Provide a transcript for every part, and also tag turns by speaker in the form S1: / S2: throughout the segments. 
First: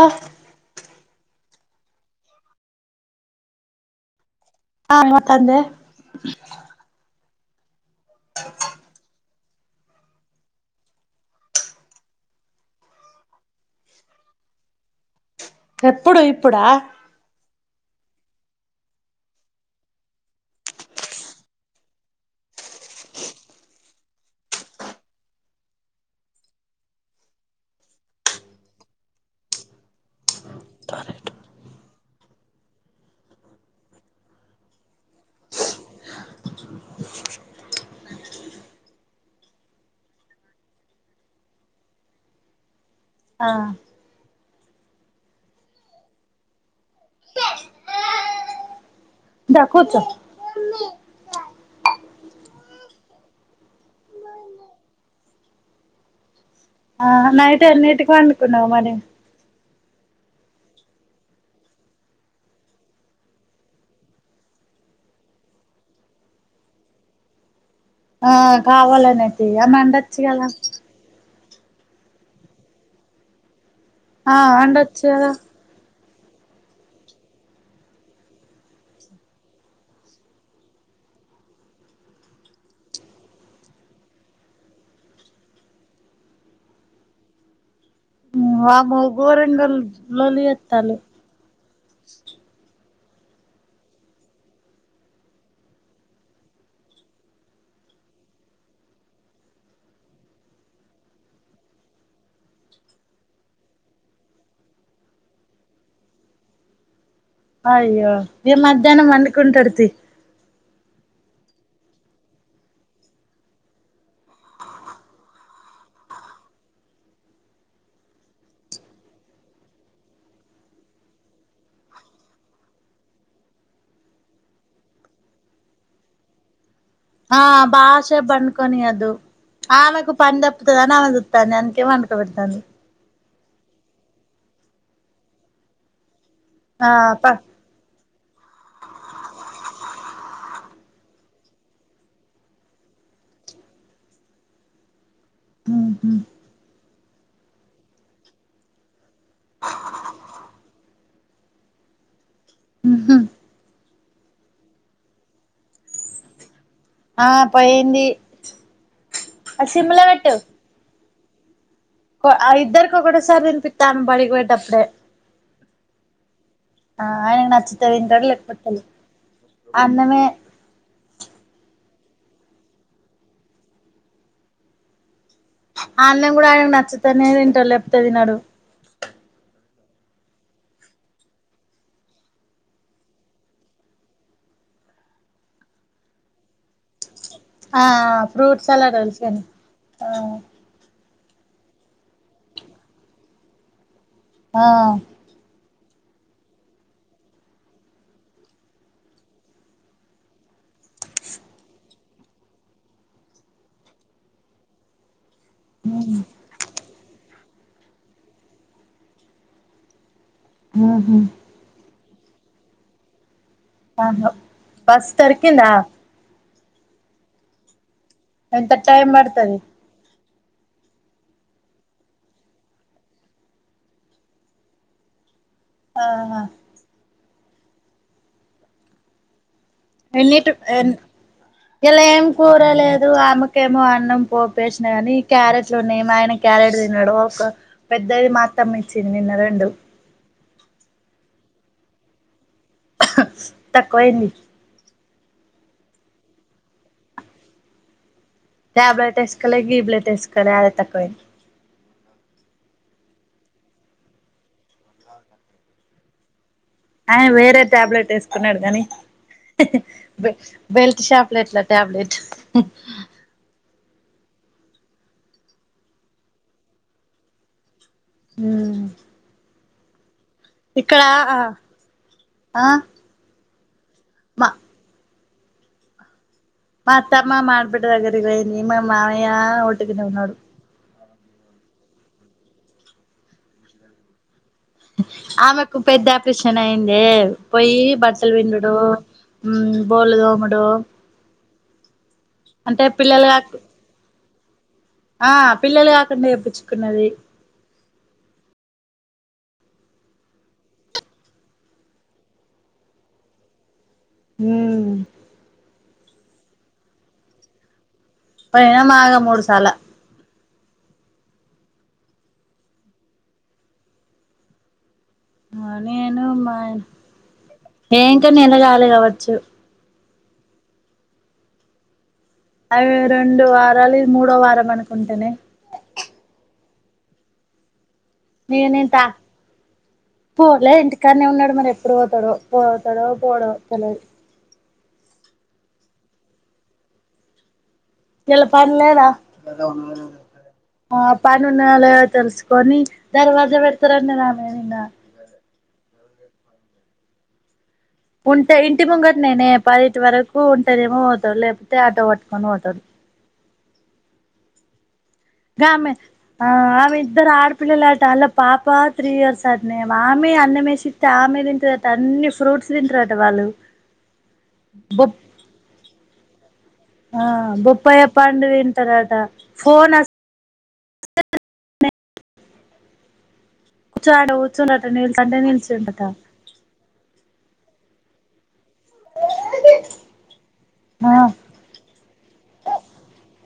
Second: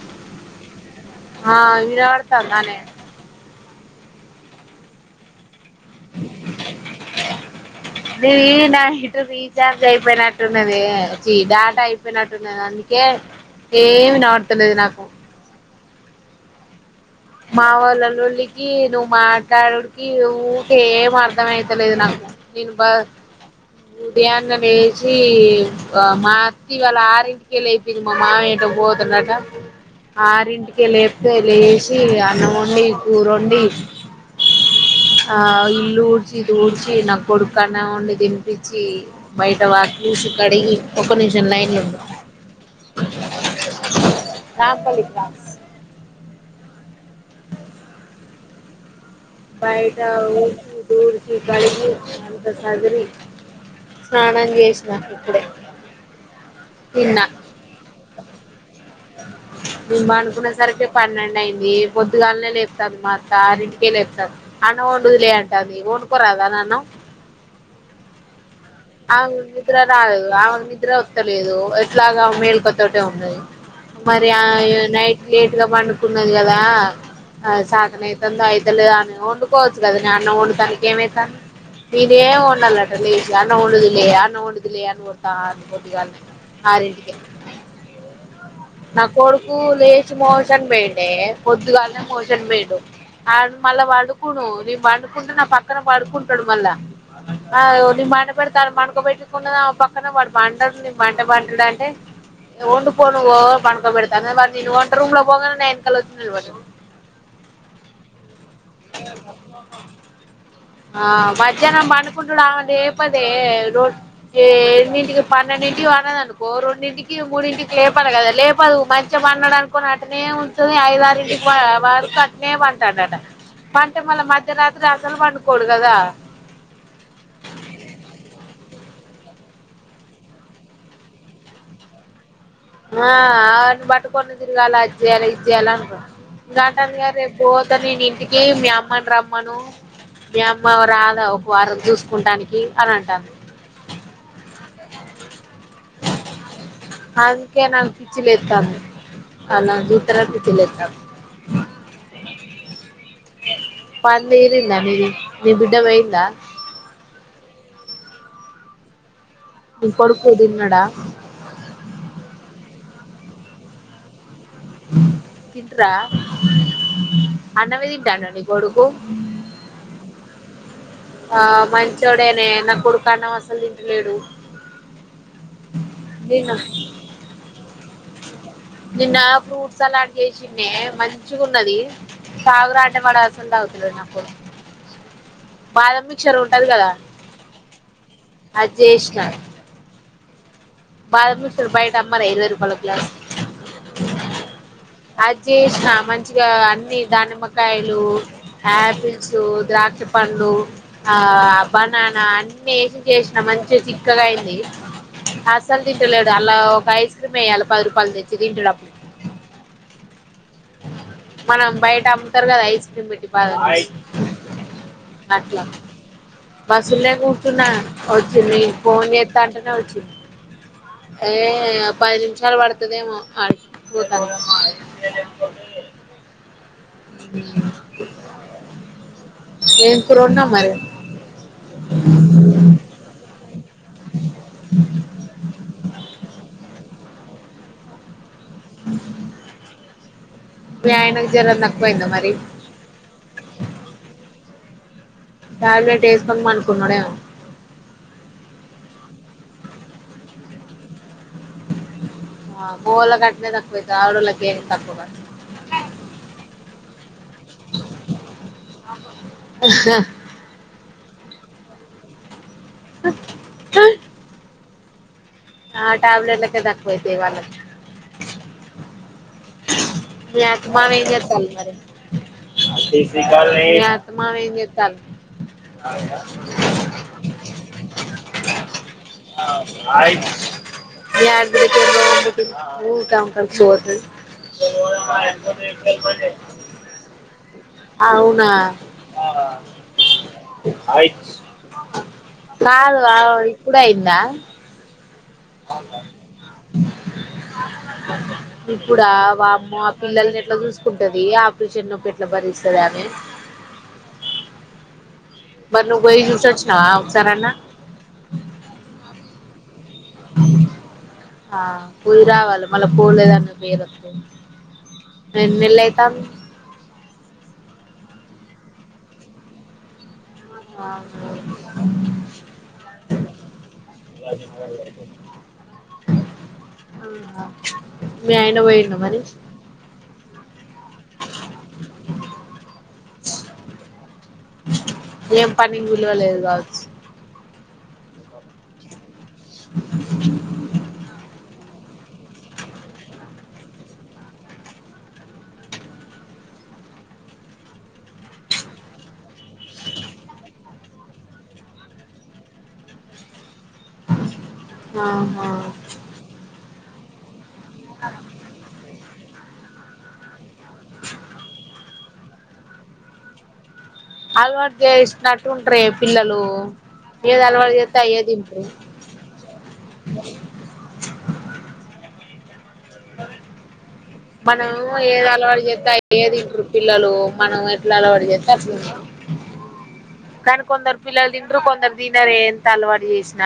S1: ఆ
S2: ఆ ఇరా ఆడతారు ననే
S1: అ అమ్మ వాతందే
S2: విన ఇటు వి ఛార్జ్ అయిపోయినట్టున్నది, డేటా అయిపోయినట్టున్నది అందుకే ఏమి నోడతలేదు నాకు
S1: ఎప్పుడు ఇప్పుడా
S2: మా వాళ్ళల్లుల్లికి నువ్వు మాట్డుడికి ఊకే ఏం అర్ధం అయితలేదు నాకు, నేను బ ఉదయాన్న వేసి మాతి వాళ్ళ ఆరింటికే లేపోంది మా మావ ఏటో పోతున్నట, ఆరింటికే లేపితే లే అన్నం వండి, కూర వండి, ఆ ఇల్లు ఊడ్చి, తూడ్చి నా కొడుకు అన్న వండి తినిపించి బయట వాట్ల కడిగి ఒక నిమిషం లైన్లు ఉం
S1: ఆ
S2: నాంపల్లెకా
S1: దా
S2: బయట
S1: కూర్చో
S2: ఊ ఊడికి కడిగి అంత చదిరి స్నానం చేసినా ఇక్కడే
S1: ఆ నైట్ ఎన్నిటికి వండుకున్నావు మరి
S2: ఇబనుకునే సరికి పన్నెండు అయింది, పొద్దుగాలనే లేపుతుంది మ అత్త అన్నింటికే లేపుతంది, అన్నమ్ వండుదులే అంటది వండుకోరాదా అన్న
S1: ఆ
S2: అ
S1: కావాలనే తీయ
S2: నిద్ర రాదు
S1: వండొచ్చు
S2: ఆ
S1: కదా
S2: నిద్ర వతలేదు ఎట్లాగా మేలుకతోటే ఉన్నాయి మరి ఆ
S1: వండొచ్చు
S2: నైట్
S1: కదా
S2: లేట్ గా పండు న్నది కదా, ఆ సాతన అవుతుందో అయితలే అని వండుకోవచ్చు కదా న అన్న వండుతానికి ఏమవుతాను నేనే ఏమి వండాలట లేసి అన్నఉండదులే అన్న ఉండదులే అని కొడతా ఉంది పొద్దానాలే ఆరు ఇంటికి
S1: వామ్మో
S2: నా కొడుకు
S1: ఘోరంగా
S2: లేచి
S1: లొల్లి
S2: మొషన్
S1: చేత్తాలు
S2: పోయిండే పొద్దుగానే మొషన్ పోయిడు ఆ మళ్ళా పడుకును నీను పండుకుంటే నా పక్కన పడుకుంటాడు మళ్ళా వొళ్లు మాట పెడతాను పనుకబెట్టుకున్న పక్కన వాడు పంటారు నేను బంట పంటడు అంటే, వండికొ నువ్ పనుకబెడతాను వా నేను వంట రూమ్ లో పోగానే న వెనకల వచ్చి నిలబడిత
S1: అయ్యో ఏ మధ్యాహ్నం పండుకుంటడు తి
S2: ఆ మధ్యాహ్నం పండుకుంటుడు. ఆమె లేపదె రొ రెండింటికి పన్నెండింటికి పండ్నాడు అనుకొ రెండింటికి మూడింటికి లేపాల కదా లేపదు. మంచిగా పంన్నాడు అనుకోని అట్టనే ఉంటది, ఐదారింటికి వరకు అట్టనే పండుతండట పండ్తే మళ్ళ మధ్యరాత్రి అసలు పండుకోడు కదా.
S1: ఆ బాష పండుకొనియద్దు. ఆమెకు పని తప్పుతది అని ఆమె చుతంది ఎందుకే పడుకోబెడతంది.
S2: ఆ ఆయన్ని పట్టుకొని తిరగాల, అది చేయాల ఇది చేయాల అనుకో
S1: ఆ
S2: ఘటన్ గా
S1: ప
S2: రేపు పోత నేను ఇంటికి మీ అమ్మను రమ్మను. మీ అమ్ మా రాదా ఒక వారం చూసుకుంటానికి అని అంటంది.
S1: ఉహు
S2: అందుకే నాకి పిచ్చి లెత్తంది. ఆళ్లని చూతెనె పిచ్చి లెత్తంది. పంది ఈనింద మీది నీ బిడ్డ పోయిందా.
S1: ఆ పోయింది.
S2: నీ
S1: సిమ్లో
S2: కొడుకు ఈడున్నాడా
S1: ఆ ఇద్దరికి కూడా సర్ ని ఇపిత్తం బడికి పెడి తె అప్పుడే
S2: తింట్రా
S1: ఆ అయన నచ్చితె
S2: అన్నమే
S1: తింటడు.
S2: తింటాండా నీ
S1: లేకపోతె లే
S2: కొడుకు
S1: అన్నమే
S2: ఆ మంచోడె నె నా కొడుకు అన్నం అసలు తింటలేడు.
S1: అన్నం కూడ
S2: నిన్న
S1: ఆయనకు నచ్చుతేనే తంటాడు లె ప్తే వినడు
S2: నిన్న ఫ్రూట్ సలాడ్ చేసింద్నే మంచిగ ఉన్నది. తాగురా అంటె వాడు అస్సలు తాగుతలేదు. వాడు నా కొడుకు బాదం మిక్చర్ ఉంటది కదా
S1: ఆ ఆ ఫ్రూట్
S2: అది
S1: సలాడ్
S2: చేసిన
S1: వేశాను. ఆ
S2: బాదం మిక్చర్ బయట అమ్మర ఇరవై రూపాయల అట్ల.
S1: ఆ
S2: అది జేష్ న మంచిగా అన్ని దానిమ్మకాయలు, యాపిల్స్ ద్రాక్ష పండ్లు, ఆ బనానా, అన్ని ఏసి చేసిన మంచిగ చిక్కగ అయింది. అస్సలు
S1: ఉమ్
S2: తింటలేడు అలా ఒక ఐస్ క్రీమ్ ఎయాలా పది రూపాయలది తెచ్చి తింటడప్పుడు
S1: ఉహు
S2: [unintelligible] మనం బయట ఇత్తారు కద ఐస్ క్రీమ్ పెట్టి బాదం చేసి
S1: వామ బస్ దొరికిందా.
S2: బస్సులే కూకున్న వచ్చింది
S1: ఎంత
S2: ఫోన్
S1: టైం
S2: చేత్తా,
S1: పడుతది
S2: అంటేనె వచ్చింది. ఏ పది నిమిషాలు పడుతదేమో ఆడికి పోతని [unintelligible]
S1: ఆహ
S2: [unintelligible] ఏం కూర వండినావ్
S1: ఎన్నిట్
S2: మరి
S1: ఇలా ఏం కోరలేదు ఆమె ఏమో అన్నం పోపేసిన కాని క్యారెట్లు ఉన్నాయి మా ఆయన క్యారెట్ తినడు పెద్దది మాత్ అత్తమ్మ ఇచ్చింది నిన్న రెండు
S2: జర నాకోయిందా మరి
S1: తక్కువయింది
S2: ట్యాబ్లెట్ వేసుకొని పనుకున్నాడు ఏమో
S1: ట్యాబ్లేట్ ఏసుకోలే గిబ్లేట్ ఎస్కోల అదే తక్కువయింది
S2: ఆ గోల గట్నే తక్వయితది ఆదోళ్లకు ఏం తక్కువకదు
S1: ఆయన వేరే టాబ్లెట్ వేసుకున్నాడు గని బే బెల్ షాక్లెట్ల టాబ్లెట్
S2: ఆ ట్యాబ్లేట్లకే తకువైతయి వాళ్ళకి
S1: హ్మ్
S2: మీ అమ్మ మీ చేత్తంది
S1: ఆ
S2: మరి ఏ మామ
S1: మా
S2: ఏం చేత్తారు రాలేదా
S1: మా అత్తమ్మ మాబిడ్డ దగ్గరికి పోయింది మా మామయ్య ఓటికనే ఉన్నాడు
S2: యా బిడ్డ ఎం ఊరికే [unintelligible]
S1: ఆమెకు పెద్ద ఆపరీషన్ అయింది పోయి కి బట్టల్
S2: అవునా
S1: పిండుడు మ్మ్ బోల్ తోముడు
S2: ఆ
S1: అంటే
S2: కాదు
S1: పిల్లలు
S2: అ
S1: కాక
S2: ఇప్పుడే అయిందా
S1: ఆ పిల్లలు కాకుండా చెపిచ్చుకున్నాది
S2: ఇప్పుడ వామ్మో ఆ పిల్లల్ని ఎట్లా చూసుకుంటది ఆపరిషన్ నొప్పి ఎట్ల భరిస్తది ఆమె
S1: హ్మ్
S2: మరి నువ్వు పోయి చూసోచ్చినవా ఒకసారన్న
S1: పోయిన మాగ మూడు సాల
S2: ఆ పోయిరావాలా మల్ల పోలేదన్న పేరు వత్తది ఎన్ నెల్ అయితంది
S1: ఏ ఇంక నెలగాలే గావచ్చు
S2: అవున అవున గా
S1: అవి రెండు వారాలు ఇ మూడోవ వారం అనుకుంటనే
S2: ఆ మీ అయన పోయిన్నా మరి
S1: పోలే ఇంటికానే ఉన్నాడు మరి ఎప్పుడు పోతాడో పోతాడో పోడో తెలిదు
S2: ఏం పనిని విలువలేదు కావచ్చు
S1: ఇయ్యాల పని లేదా అ పనున్న లే తెలుసుకొని దర్వాజా పెడతారండ రానే నిన్న ఉంటే ఇంటి ముంగట నేనే పది ఇటి వరకు ఉంటనేమో పోతాడు, లేకపోతే ఆటో పట్టుకొని పోతాడు
S2: ఆహా
S1: గామె అ ఇద్దరు అడ పిల్లలాట ఆల్ల పాప త్రీ ఇయర్స్ అట్నే ఆమె అన్నమేసి ఇత్తే ఆమె తింటారుట అన్ని ఫ్రూట్స్ తింటారట వాళ్ళు
S2: అలవాటు
S1: బొప్
S2: చేసినట్టు ఉంటరే పిల్లలు
S1: ఆ
S2: ఏది అలవాటు చేత్తే
S1: బొప్పాయ్య
S2: అయ్యే
S1: పండు
S2: తింటరు
S1: తింటరట ఫోన్ వస్ [inaudible] కూర్చోంటే
S2: మనం
S1: కూర్చుండట
S2: ఏది
S1: నిల్చంటే
S2: అలవాటు చెత్తే
S1: నిల్చుండట
S2: అయ్యే తింట్రు పిల్లలు మనం ఎట్లా అలవాటు చేస్ [unintelligible] కానీ కొందరు
S1: ఆ
S2: పిల్లలు తింట్రు కొందరు తినరే ఎంత అలవాటు చేసిన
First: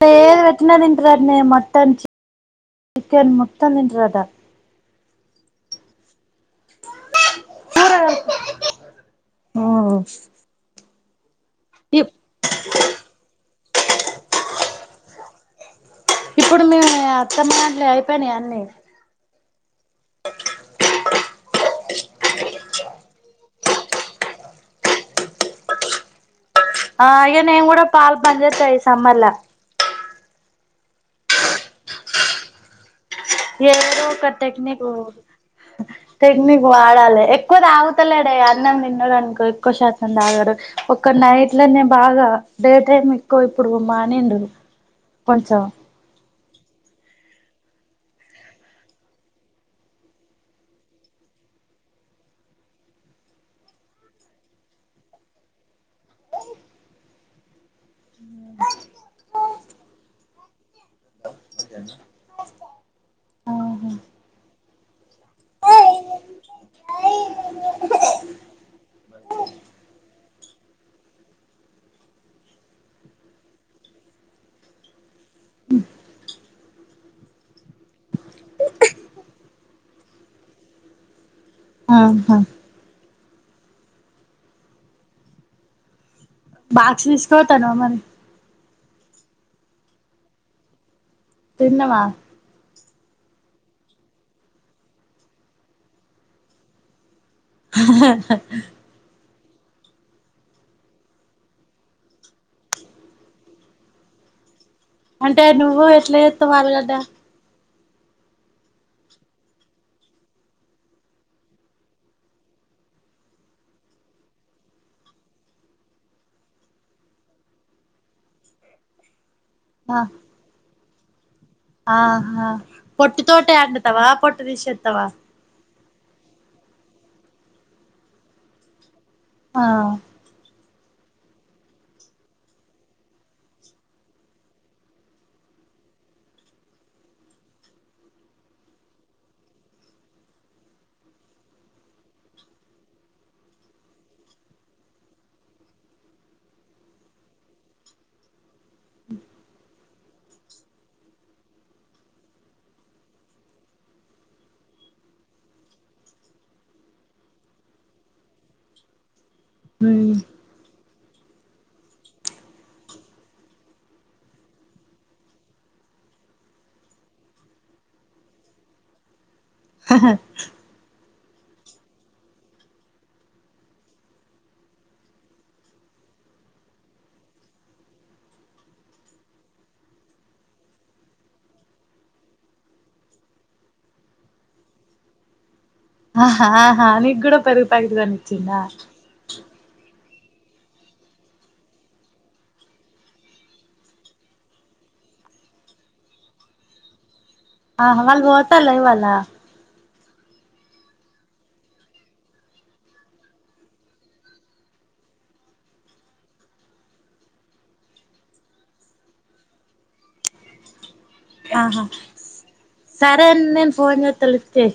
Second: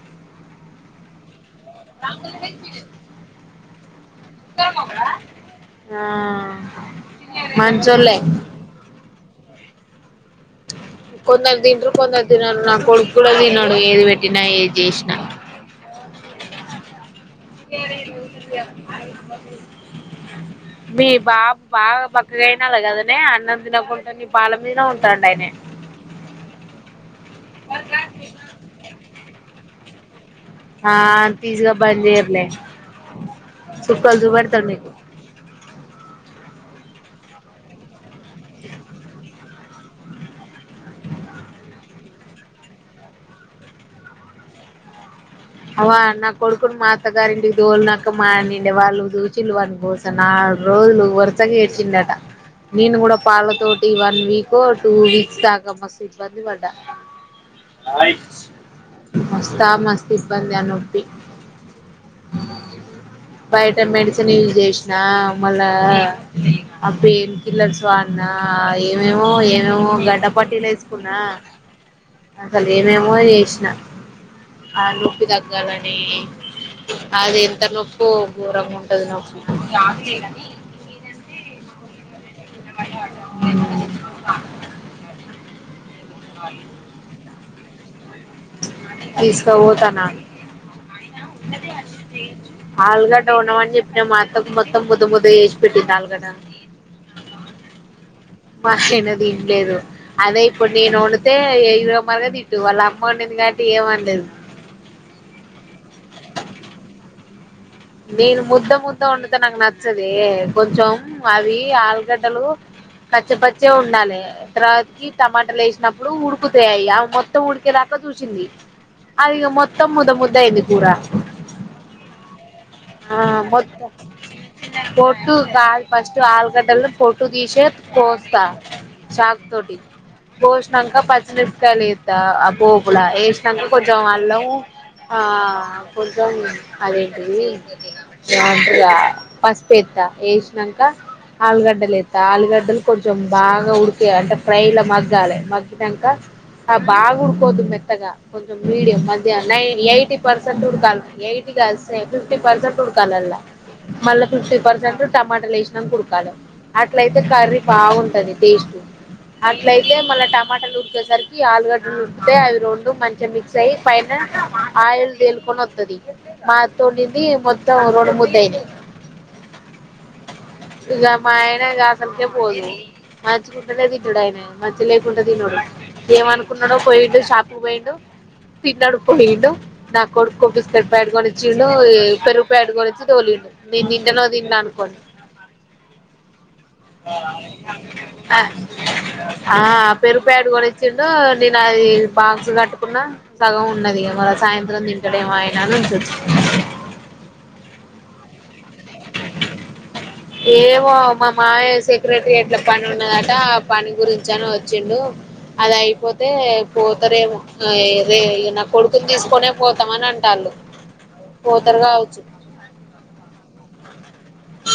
S1: టే అట్నే తింట్రు అట్నే మాట్
S2: [inaudible]
S1: టన్ తింటరట
S2: ఆ మంచోల్లే
S1: మ్మ్
S2: కొందరు తింట్రు కొందరు తినరు నా కొడుకు కూడా తినడు ఏది పెట్టినా ఏది చేసినా
S1: ఇప్పుడు మేము టేర్
S2: మీ బాబు బాగా బక్కగా అయినాడు కదనే అన్నం తినకుంటా నే పాల మీదనే ఉంటండు ఆయనే
S1: ఆ ఇగ నేను కూడా పాలు బంద్ చేస్తా ఈ సమ్మర్ ల
S2: ఆ అంత ఈసీగా బంద్జేయర్లే
S1: ఏదో ఒక టెక్నికు టెక్నిక్ వాడాలి ఎక్కువ తాగుత [unintelligible] అన్నం తిన్నడు అనుకో ఎక్కువ శాతం తాగడు ఒక్క నైట్ లో నే బాగా డే టైమ్ ఎక్కువ ఇప్పుడు మానిండు కొంచెం
S2: అవ నా కొడుకుని మాత గారింటికి తోలినాక మారిండు వాళ్ళు దూచి వా కోసం నాలుగు రోజులు వరుసగా ఏడ్చిండట నేను కూడా పాల తోటి వన్ వీక్ టూ వీక్స్ దాకా మస్తు ఇబ్బంది పడ్డా మస్తా మస్ ఇబ్బంది ఆ నొప్పి బయట
S1: ఆహా
S2: మెడిసిన్ యూజ్ చేసినా మళ్ళా ఆ పెయిన్ కిల్లర్స్ వాడిన ఏమేమో ఏమేమో గడ్డ పట్టీలు వేసుకున్నా అసలు ఏమేమో చేసినా ఆ నొప్పి తగ్గాలని అది ఎంత నొప్పో ఘోరంగా ఉంటది నొప్పి
S1: ఆహా బాక్స్ తీసుకుపోతున్నావా మరి
S2: తీసుకపోతన్న
S1: తిన్నవా
S2: ఆల్గా వుండమని చెప్పిన మోత్తం మొత్తం ముద ముద చేసి పెట్టింది ఆలుగడ్డ [unintelligible] తిట్లేదు అదే ఇప్పుడు నేను వండితే, ఇరో మార్గా తిట్టు వాళ్ళ అమ్మ వండింది కాబట్టి ఏమనలేదు
S1: అంటే నువ్వు ఎట్లా చేస్తావ్ ఆలుగడ్డ
S2: నేను ముద్ద ముద్ద వంతే నాకు నచ్చదే, కొంచెం అవి ఆలుగడ్డలు కాచేపచ్చే ఉండాలి, తర్వాతికి టమాటలు వేసినప్పుడు ఉడుకుతయి అవి మొత్తం ఉడికేదాకా చూసింది అది మొత్త
S1: ఆ
S2: ముద్ద ముద్ద అయింది కూరా
S1: ఆహా పొట్టుతోనే
S2: మొత్తం
S1: వండుతావా పొట్టు తీసేస్తావా
S2: పొట్టు కాదు ఫస్ట్ ఆలుగడ్డలు పొట్టు దీసే కోస్త చాక్
S1: ఆ
S2: తోటి కోసి సినకా పచ్చిమిపకాయలు ఎత, పోపుల వేసాక కొంచెం అళ్ళం ఆ కొంచెం అదేంటిది కొద్దిగా పసుపు ఎత్తా, వేసినాక ఆలుగడ్డలు ఎత్తా ఆలుగడ్డలు కొంచెం బాగా ఉడిక అంటే ఫ్రై లో మగ్గాలి, మగినక బాగా ఉడకోవద్దు మెత్తగా, కొంచెం మీడియం ఎయిటీ పర్సెంట్ ఉడకాలి ఎయిటీగా వస్తే ఫిఫ్టీ పర్సెంట్ ఉడకల అల్ల మళ్ళా ఫిఫ్టీ పర్సెంట్ టమాటలు వేసినాక ఉడకలి, అట్లయితే కర్రీ బాగుంటుంది టేస్ట్ అట్లైతే
S1: ఉమ్
S2: మన టమాటాలు ఉరికి రి ఆలుగడ్డలు ఉదూకితే అవి రెండు మంచిగా మిక్స్ అయ్యి పైన ఆయిల్ తేలుకొని వస్తుంది మాతో ఇది మొత్తం రోడ్డు ముందయిన
S1: హా హ
S2: ఇగా మా ఆయన కి అసలకే పోదు మంచికుంటనే తింటడుఆయన మంచిగా లేకుంటే తినడు. ఏమనుకున్నాడో పోయిండు షాప్ కి పోయిండు తిన్నాడు, పోయిండు నా కొడుకు కి బిస్కెట్ ప్యాకెడుకొనిచ్చిండు. పెరుగు ప్యాకెట్ కొనిచ్చి తోలిండు నేను తింటాను తిననో అనుకోని
S1: ఆహా ఆహా నీకు కూడా పెరుగు ప్యాకెట్
S2: అ
S1: కొనిచ్చిండా
S2: ఆ పెరుగో ప్యాకెట్ కూడా నిన్ నేను అది బాక్స్ కట్టుకున్నా సగం ఉన్నది మరి సాయంత్రం తింటాడేమో ఆయన అని ఉంచొచ్చి
S1: ఆహ వాళ్ళు పోతాలే ఇవాళ
S2: ఏమో మా మామయ్య సెక్రటరియట్ల పని ఉన్నదట ఆ పని గురించి అని వచ్చిండు, అది అయిపోతే పోతరేమో అయే రే నా కొడుకుని తీసుకొనే పోతామని అంటాళ్ళు. పోతారు
S1: ఆహా
S2: కావచ్చు
S1: సరే నేన్ ఫోన్ జేత్త లిఫ్ట్ చెయ్